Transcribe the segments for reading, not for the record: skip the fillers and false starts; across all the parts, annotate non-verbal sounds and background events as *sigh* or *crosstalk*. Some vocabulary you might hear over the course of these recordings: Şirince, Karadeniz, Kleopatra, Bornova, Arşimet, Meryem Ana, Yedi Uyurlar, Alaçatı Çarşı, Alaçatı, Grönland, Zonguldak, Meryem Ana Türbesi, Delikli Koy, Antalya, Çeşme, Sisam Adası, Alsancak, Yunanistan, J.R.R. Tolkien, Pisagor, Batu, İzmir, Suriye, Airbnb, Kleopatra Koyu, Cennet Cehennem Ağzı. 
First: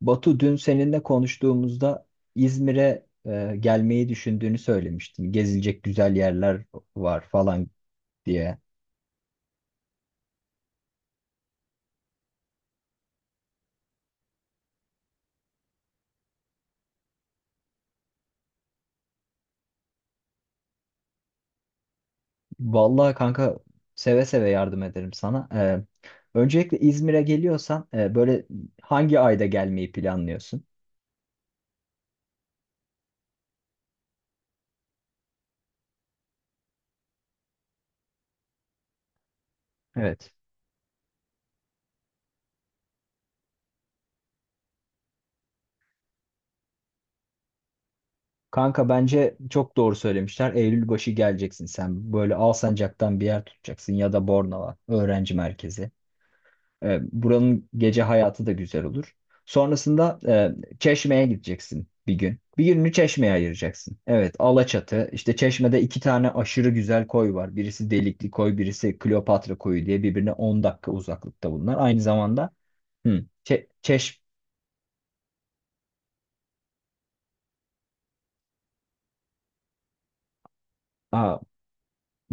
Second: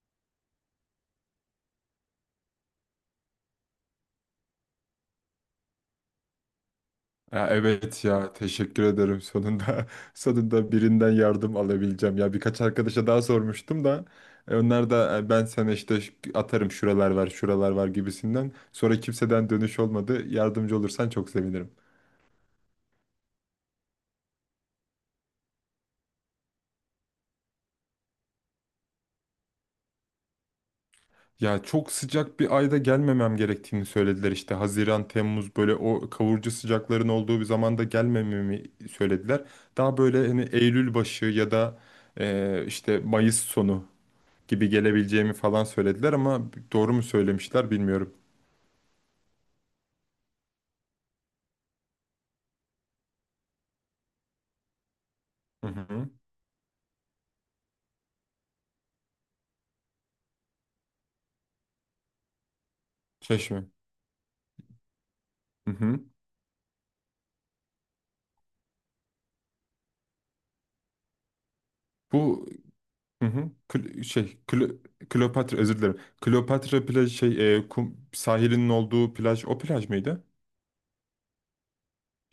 Batu dün seninle konuştuğumuzda İzmir'e gelmeyi düşündüğünü söylemiştin. Gezilecek güzel yerler var Ya falan evet, ya diye. teşekkür ederim, sonunda *laughs* sonunda birinden yardım alabileceğim. Ya birkaç arkadaşa daha sormuştum da onlar da ben sana işte atarım şuralar var, şuralar var gibisinden, sonra kimseden dönüş olmadı. Yardımcı olursan çok sevinirim. Vallahi kanka seve seve yardım ederim sana. Öncelikle İzmir'e geliyorsan böyle hangi ayda gelmeyi planlıyorsun? Ya çok sıcak bir ayda gelmemem gerektiğini söylediler, işte Haziran, Temmuz, böyle o kavurucu sıcakların olduğu bir zamanda gelmememi söylediler. Daha böyle Evet. hani Eylül başı ya da işte Mayıs sonu gibi gelebileceğimi falan söylediler, ama doğru mu söylemişler bilmiyorum. Kanka bence çok doğru söylemişler. Eylül başı geleceksin sen. Böyle Alsancak'tan bir yer tutacaksın ya da Bornova öğrenci Hı merkezi. hı. Buranın gece hayatı da güzel olur. Sonrasında Çeşme'ye gideceksin bir gün. Bir gününü Çeşme'ye Çeşme. ayıracaksın. Evet, Alaçatı. İşte Hı Çeşme'de iki hı. tane aşırı güzel koy var. Birisi Delikli Koy, birisi Kleopatra Koyu diye birbirine 10 dakika uzaklıkta bunlar. Aynı Bu zamanda hı, hı hı. Çe- Çeş... Kleopatra, özür dilerim. Kleopatra plaj, kum sahilinin olduğu plaj, o plaj mıydı? Aa,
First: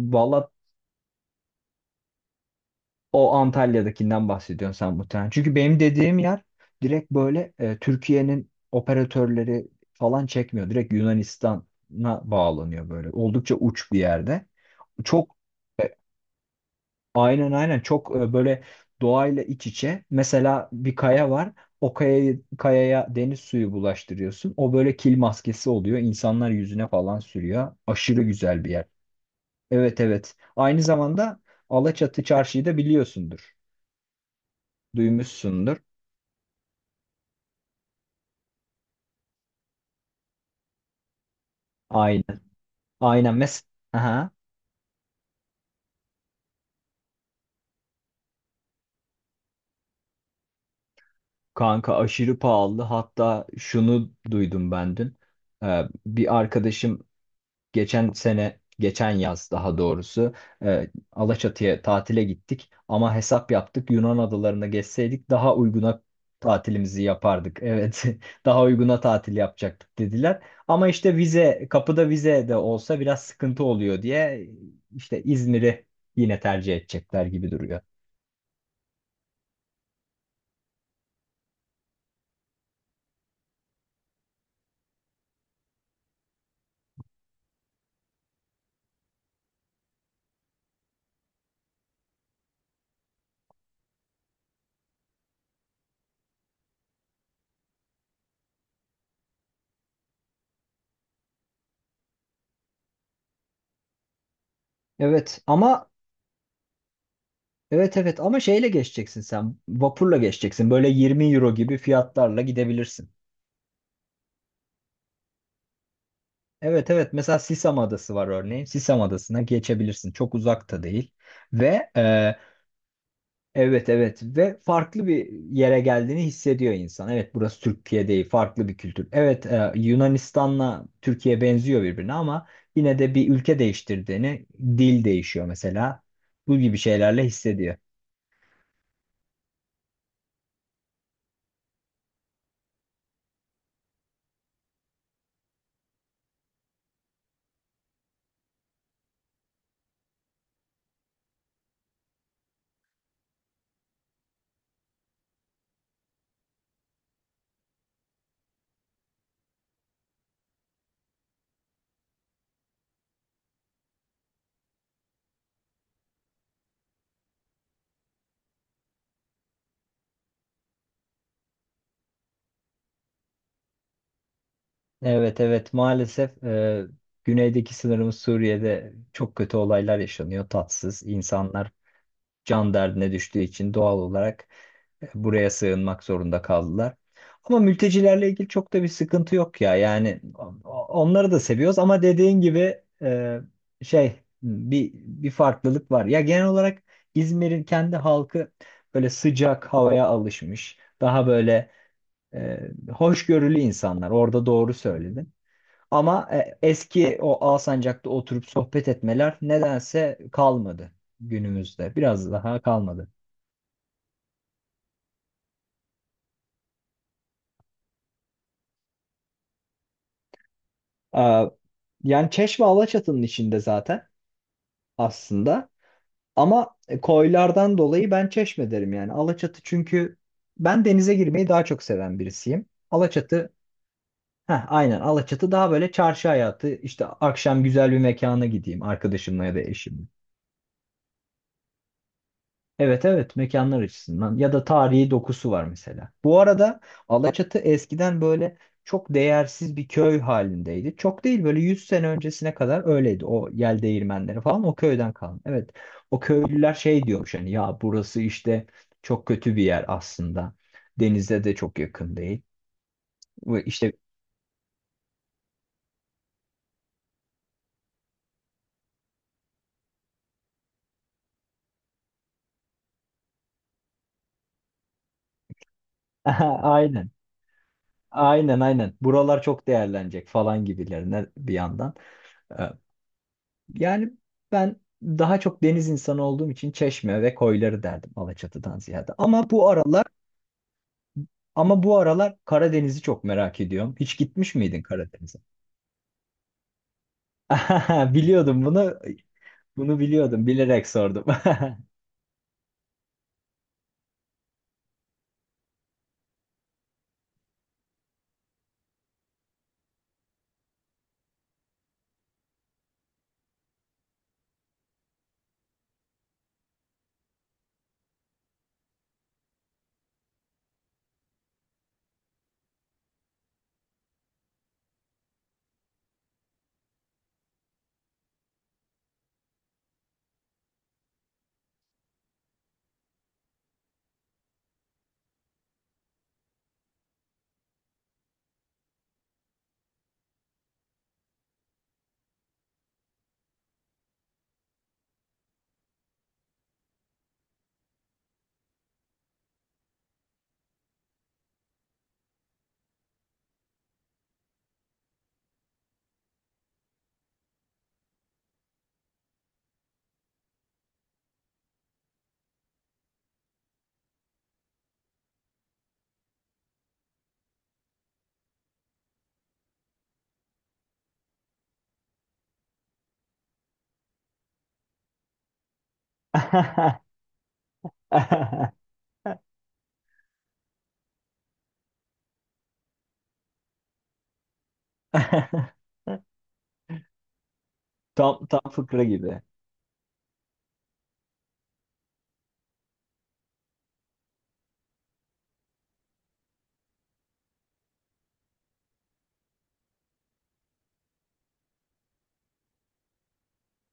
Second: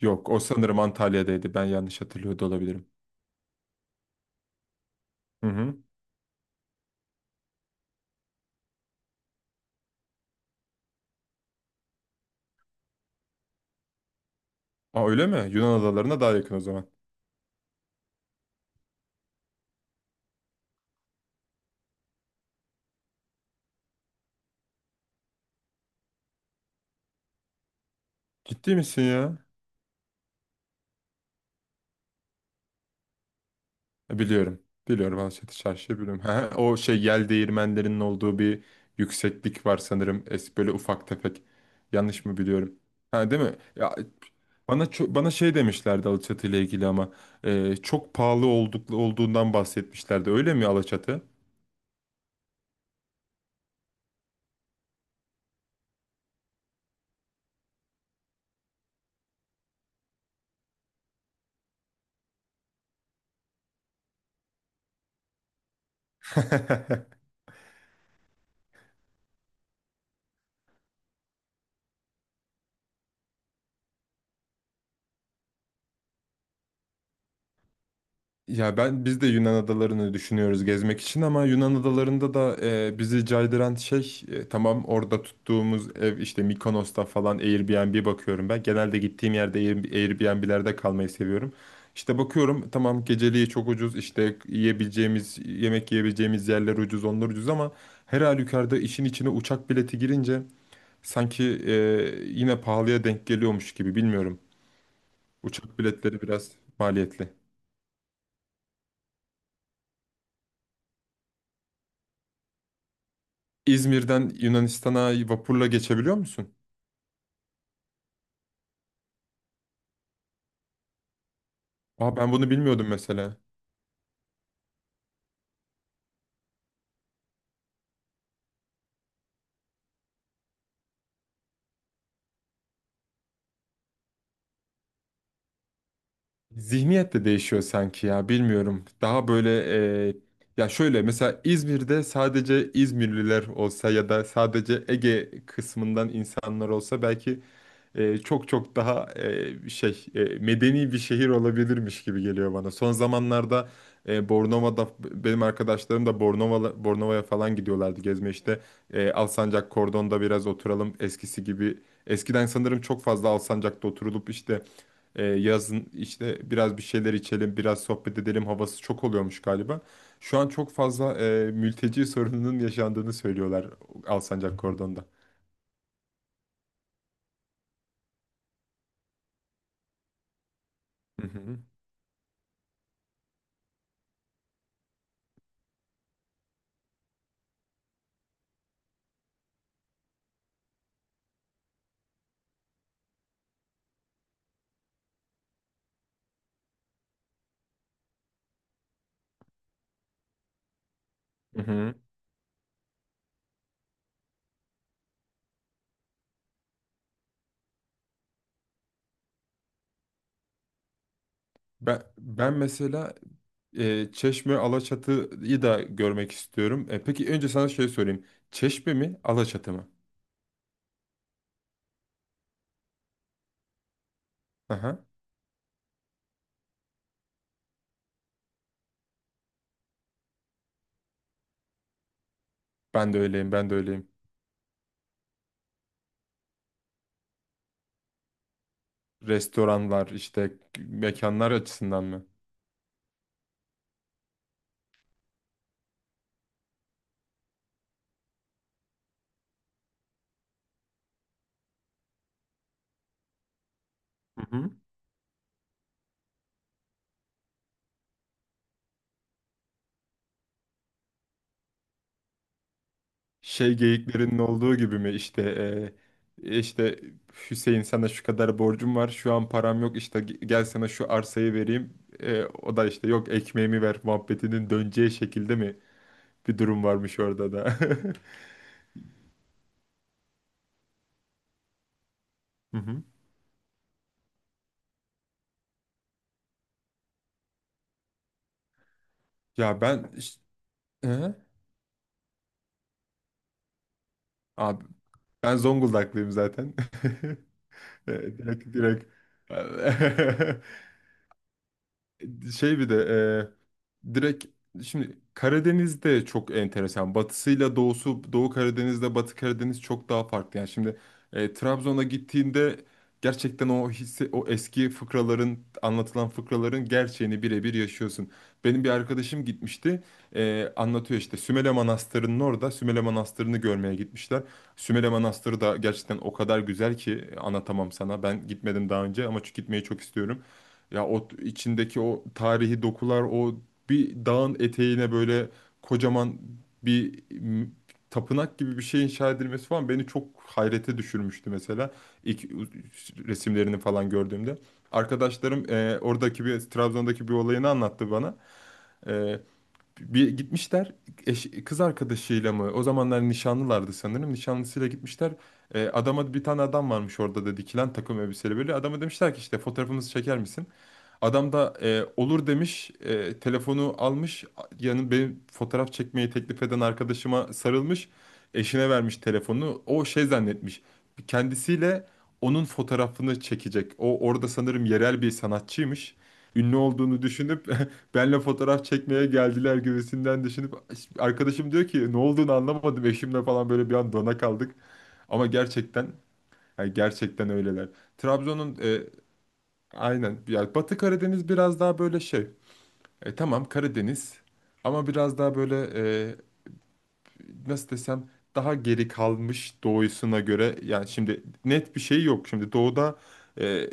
Yok, o sanırım Antalya'daydı. Ben yanlış hatırlıyor da olabilirim. O Antalya'dakinden bahsediyorsun sen muhtemelen. Hı Çünkü hı. benim dediğim yer direkt böyle Türkiye'nin operatörleri falan çekmiyor. Direkt Yunanistan'a bağlanıyor böyle. Oldukça uç bir yerde. Aa, öyle Çok mi? Yunan e, adalarına daha yakın o zaman. aynen aynen, çok böyle doğayla iç içe. Mesela bir kaya var. Kayaya deniz suyu bulaştırıyorsun. O böyle kil maskesi oluyor. İnsanlar yüzüne falan sürüyor. Aşırı güzel bir Ciddi yer. misin ya? Evet, evet. Aynı zamanda Alaçatı Çarşı'yı da biliyorsundur. Biliyorum. Biliyorum, Alaçatı Duymuşsundur. Çarşı'yı biliyorum. *laughs* Ha, o şey yel değirmenlerinin olduğu bir yükseklik var sanırım. Es böyle ufak tefek. Aynen. Yanlış mı biliyorum? Ha, Aynen. değil mi? Mes Ya, Aha. bana şey demişlerdi Alaçatı ile ilgili, ama çok pahalı olduğundan bahsetmişlerdi. Öyle mi Alaçatı? Kanka aşırı pahalı. Hatta şunu duydum ben dün. Bir arkadaşım geçen sene, geçen yaz daha doğrusu Alaçatı'ya tatile gittik. Ama hesap yaptık. Yunan adalarına geçseydik daha uyguna tatilimizi *laughs* yapardık. Evet. *laughs* Daha uyguna tatil yapacaktık dediler. Ama işte vize, kapıda vize de olsa biraz sıkıntı oluyor diye işte İzmir'i yine tercih edecekler gibi duruyor. Ya biz de Yunan adalarını düşünüyoruz gezmek için, ama Yunan adalarında da bizi caydıran şey, tamam, orada tuttuğumuz ev, işte Mikonos'ta falan Airbnb bakıyorum ben. Genelde gittiğim yerde Airbnb'lerde kalmayı seviyorum. İşte bakıyorum, tamam, geceliği çok ucuz, işte yiyebileceğimiz yerler ucuz, onlar ucuz, ama her halükarda işin içine uçak bileti girince sanki yine pahalıya denk geliyormuş gibi, bilmiyorum. Evet Uçak ama biletleri biraz maliyetli. Evet, evet, ama şeyle geçeceksin sen. Vapurla geçeceksin. Böyle 20 € gibi fiyatlarla gidebilirsin. İzmir'den Yunanistan'a vapurla geçebiliyor musun? Evet, evet, mesela Sisam Adası var örneğin. Sisam Adası'na geçebilirsin. Çok uzak da değil. Ve Aa, ben e, bunu bilmiyordum mesela. evet, evet, ve farklı bir yere geldiğini hissediyor insan. Evet, burası Türkiye değil, farklı bir kültür. Evet, Yunanistan'la Türkiye benziyor birbirine ama yine de bir ülke değiştirdiğini dil değişiyor mesela. Bu gibi Zihniyet şeylerle de değişiyor hissediyor. sanki ya, bilmiyorum. Daha böyle e, ya şöyle, mesela İzmir'de sadece İzmirliler olsa ya da sadece Ege kısmından insanlar olsa belki çok çok daha medeni bir şehir olabilirmiş gibi geliyor bana. Son zamanlarda Bornova'da benim arkadaşlarım da Bornova'ya falan gidiyorlardı gezme, işte. Alsancak Kordon'da biraz oturalım eskisi gibi. Eskiden sanırım çok fazla Alsancak'ta oturulup, işte yazın işte biraz bir şeyler içelim, biraz sohbet edelim havası çok oluyormuş galiba. Şu an çok fazla mülteci sorununun yaşandığını söylüyorlar Alsancak Kordon'da. Evet, evet, maalesef. Güneydeki sınırımız Suriye'de çok kötü olaylar yaşanıyor. Tatsız Hı hı. insanlar can derdine düştüğü için doğal olarak buraya sığınmak zorunda kaldılar. Ama mültecilerle ilgili çok da bir sıkıntı yok ya. Yani onları da seviyoruz ama dediğin gibi, şey bir farklılık var. Ya, genel olarak İzmir'in kendi halkı böyle sıcak havaya alışmış. Daha Hı böyle hı. Hoşgörülü insanlar. Orada doğru söyledin. Ama eski o Alsancak'ta oturup sohbet etmeler nedense kalmadı günümüzde. Ben, Biraz ben daha kalmadı. mesela Çeşme, Alaçatı'yı da görmek istiyorum. Peki, önce sana şey sorayım. Çeşme mi, Alaçatı mı? Aa, yani Çeşme Alaçatı'nın içinde zaten Aha. aslında. Ama koylardan dolayı ben Çeşme derim yani. Alaçatı çünkü ben denize girmeyi daha çok seven birisiyim. Ben de öyleyim, ben de öyleyim. Heh, aynen, Alaçatı daha böyle çarşı hayatı, işte akşam güzel bir mekana gideyim arkadaşımla ya da eşimle. Restoranlar, işte mekanlar açısından mı? Evet, evet, mekanlar açısından ya da tarihi dokusu var mesela. Bu arada Alaçatı eskiden böyle çok değersiz bir köy halindeydi. Çok değil, böyle 100 sene öncesine kadar öyleydi. O yel değirmenleri Hı falan hı. o köyden kalma. Evet, o köylüler şey diyormuş hani, ya burası işte çok kötü bir yer aslında. Denize de çok yakın değil. Ve Şey İşte geyiklerinin olduğu gibi mi, İşte e, işte Hüseyin sana şu kadar borcum var, şu an param yok, işte gel sana şu arsayı vereyim. O da işte yok, ekmeğimi ver muhabbetinin döneceği şekilde mi bir *laughs* durum aynen, varmış orada da. *laughs* aynen buralar çok değerlenecek falan gibilerine bir yandan. Hı hı. Yani ben daha çok deniz insanı olduğum için Çeşme ve koyları derdim Alaçatı'dan ziyade. Ya ben iş- Hı? Ama bu aralar Karadeniz'i çok merak ediyorum. Hiç gitmiş miydin Abi, Karadeniz'e? ben Zonguldaklıyım zaten. *laughs* E, *laughs* Biliyordum Direkt, bunu. direkt. Bunu *laughs* biliyordum. Bilerek sordum. *laughs* Şey bir de e, direkt, şimdi Karadeniz'de çok enteresan. Batısıyla doğusu, Doğu Karadeniz'de Batı Karadeniz çok daha farklı. Yani şimdi Trabzon'a gittiğinde gerçekten o hisse, o eski anlatılan fıkraların gerçeğini birebir yaşıyorsun. Benim bir arkadaşım gitmişti. Anlatıyor işte, Sümele Manastırı'nın orada, Sümele Manastırı'nı görmeye gitmişler. Sümele Manastırı da gerçekten o kadar güzel ki, anlatamam sana. Ben gitmedim daha önce, ama gitmeyi çok istiyorum. Ya içindeki o tarihi dokular, o bir dağın eteğine böyle kocaman bir m, tapınak gibi bir şey inşa edilmesi falan beni çok hayrete düşürmüştü, mesela ilk resimlerini falan gördüğümde. Arkadaşlarım oradaki Trabzon'daki bir olayını anlattı bana. E, Bir gitmişler, kız arkadaşıyla mı? O zamanlar nişanlılardı sanırım. Nişanlısıyla gitmişler. E, adama Bir tane adam varmış orada da, dikilen, takım elbiseli böyle. Adama demişler ki, işte fotoğrafımızı çeker misin? Adam da olur demiş, telefonu almış, yani benim fotoğraf çekmeyi teklif eden arkadaşıma sarılmış, eşine vermiş telefonu. O şey zannetmiş, kendisiyle onun fotoğrafını çekecek. O orada sanırım yerel bir sanatçıymış. Ünlü olduğunu düşünüp *laughs* benle fotoğraf çekmeye geldiler gibisinden düşünüp, arkadaşım diyor ki ne olduğunu anlamadım, eşimle falan böyle bir an dona kaldık. Ama gerçekten, yani gerçekten öyleler. Tam tam Trabzon'un fıkra gibi. aynen. Yani Batı Karadeniz biraz daha böyle şey. Tamam, Karadeniz, ama biraz daha böyle e, nasıl desem, daha geri kalmış doğusuna göre. Yani şimdi net bir şey yok. Şimdi doğuda e,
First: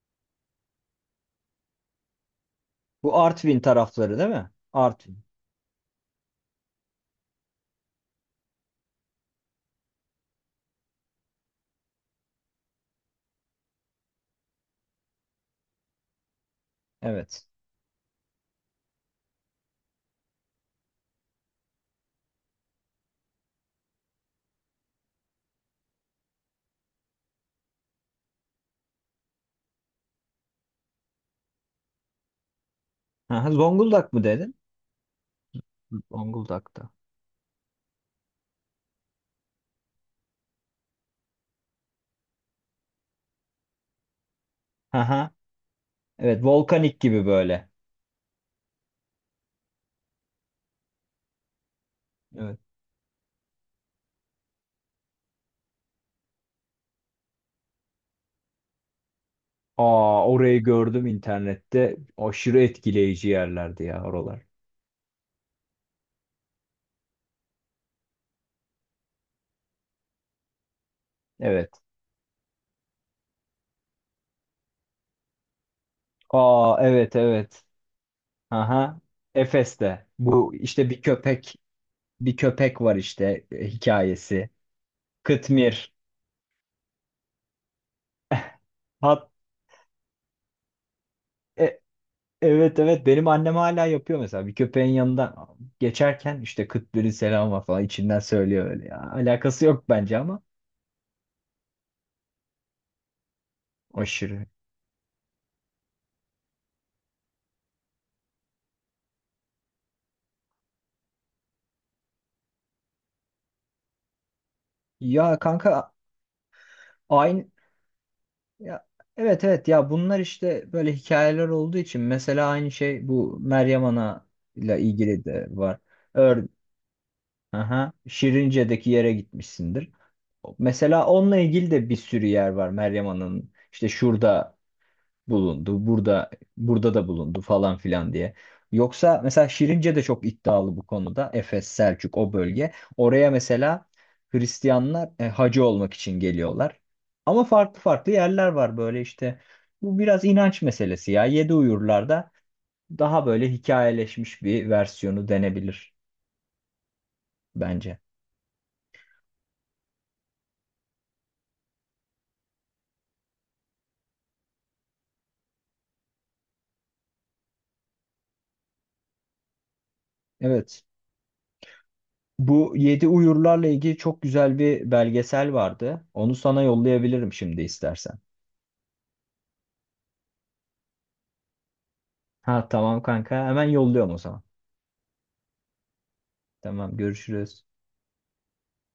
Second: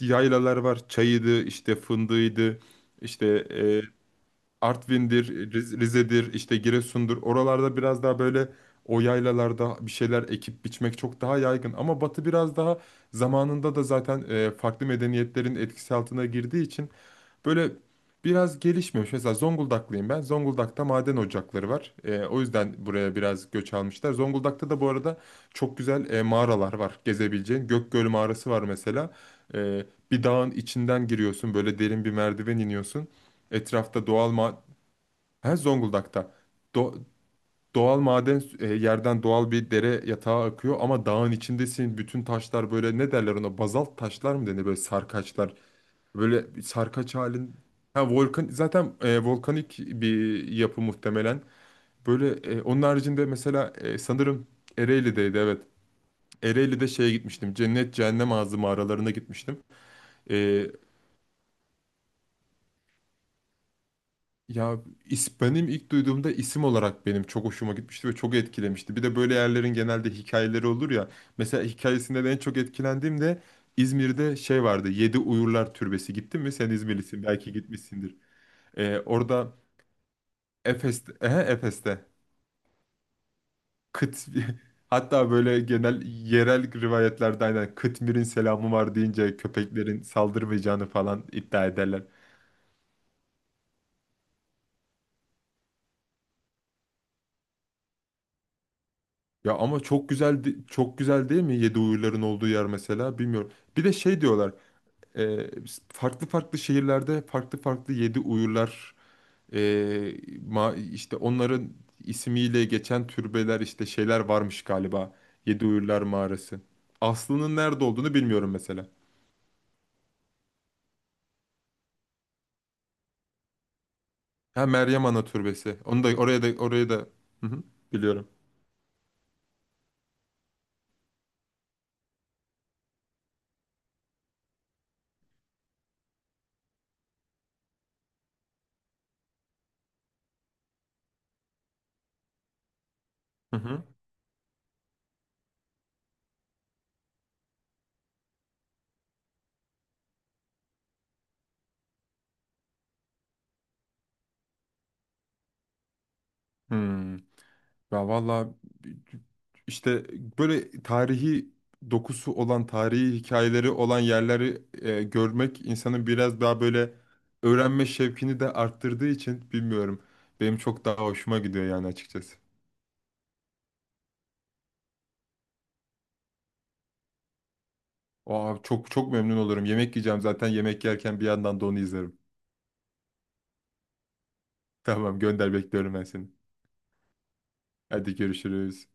yaylalar var. Çayıydı, işte fındığıydı, Bu işte Artvin e, tarafları değil mi? Artvin. Artvin'dir, Rize'dir, işte Giresun'dur. Oralarda biraz daha böyle, o yaylalarda bir şeyler ekip biçmek çok daha yaygın. Ama Batı biraz daha, zamanında da zaten farklı medeniyetlerin etkisi altına girdiği için Evet. böyle biraz gelişmemiş. Mesela Zonguldaklıyım ben. Zonguldak'ta maden ocakları var. O yüzden buraya biraz göç almışlar. Zonguldak'ta da bu arada çok güzel mağaralar var gezebileceğin. Gökgöl mağarası var mesela. Ee, Bir dağın içinden giriyorsun. Böyle derin bir merdiven iniyorsun. Aha, Etrafta Zonguldak mı doğal dedin? ma... Ha, Zonguldak'ta. Zonguldak'ta. Do- Doğal yerden doğal bir dere yatağı akıyor, ama dağın içindesin. Bütün taşlar böyle, ne derler ona? Bazalt taşlar mı denir? Böyle Aha. sarkaçlar. Evet, Böyle bir volkanik sarkaç gibi halin. böyle. Ha, volkan zaten, volkanik bir yapı muhtemelen. Böyle Evet. Onun haricinde mesela sanırım Ereğli'deydi, evet. Ereğli'de şeye gitmiştim. Cennet Cehennem Ağzı mağaralarına gitmiştim. Aa, orayı E, gördüm internette. Aşırı etkileyici yerlerdi ya oralar. Ya benim ilk duyduğumda isim olarak benim çok hoşuma gitmişti ve çok etkilemişti. Bir de böyle yerlerin genelde hikayeleri olur ya. Mesela Evet. hikayesinde de en çok etkilendiğim de, İzmir'de şey vardı, Yedi Uyurlar Türbesi. Gittin mi? Sen Aa, evet, İzmirlisin, belki evet. gitmişsindir. Aha. Orada Efes'te. Bu işte bir Efes'te, ehe, köpek, Efes'te. bir köpek var işte, Kıt, hikayesi. *laughs* hatta böyle Kıtmir. genel yerel rivayetlerde, aynen, Kıtmir'in selamı var Hat deyince köpeklerin saldırmayacağını falan iddia e- ederler. evet, evet, benim annem hala yapıyor mesela. Bir köpeğin yanından geçerken işte Kıtmir'in selamı var falan içinden söylüyor öyle ya. Ya Alakası ama yok çok bence ama güzel, çok güzel değil mi yedi uyurların olduğu yer, mesela, bilmiyorum. Bir de şey aşırı. diyorlar, e, farklı farklı şehirlerde farklı farklı yedi uyurlar, e, işte onların ismiyle geçen türbeler, işte şeyler varmış galiba. Ya Yedi kanka Uyurlar Mağarası. aynı Aslının nerede olduğunu bilmiyorum Ya, mesela. evet, evet, ya bunlar işte böyle hikayeler olduğu için mesela aynı şey bu Meryem Ana Ha, ile Meryem ilgili Ana de var. Türbesi. Onu da, oraya Ör, da, oraya da. Hı hı, aha, biliyorum. Şirince'deki yere gitmişsindir. Mesela onunla ilgili de bir sürü yer var Meryem Ana'nın. İşte şurada bulundu. Burada da bulundu falan filan diye. Yoksa mesela Şirince de çok iddialı bu konuda. Efes, Selçuk o bölge. Oraya Hı hı. mesela Hristiyanlar hacı olmak için geliyorlar. Ama farklı farklı yerler var böyle işte. Bu biraz inanç meselesi ya. Yedi Uyurlar'da daha böyle hikayeleşmiş bir versiyonu denebilir Hmm. bence. Ya valla, işte böyle tarihi dokusu olan, tarihi hikayeleri olan yerleri görmek insanın biraz daha böyle öğrenme şevkini de arttırdığı için, bilmiyorum. Benim Evet. çok daha hoşuma gidiyor yani, açıkçası. Bu Yedi Uyurlar'la ilgili çok güzel bir belgesel vardı. Onu sana yollayabilirim şimdi istersen. Aa, çok çok memnun olurum. Yemek yiyeceğim zaten, yemek yerken bir yandan da onu izlerim. Ha, tamam kanka. Hemen yolluyorum o zaman. *laughs* Tamam, gönder, bekliyorum ben seni. Tamam, görüşürüz. Hadi, görüşürüz.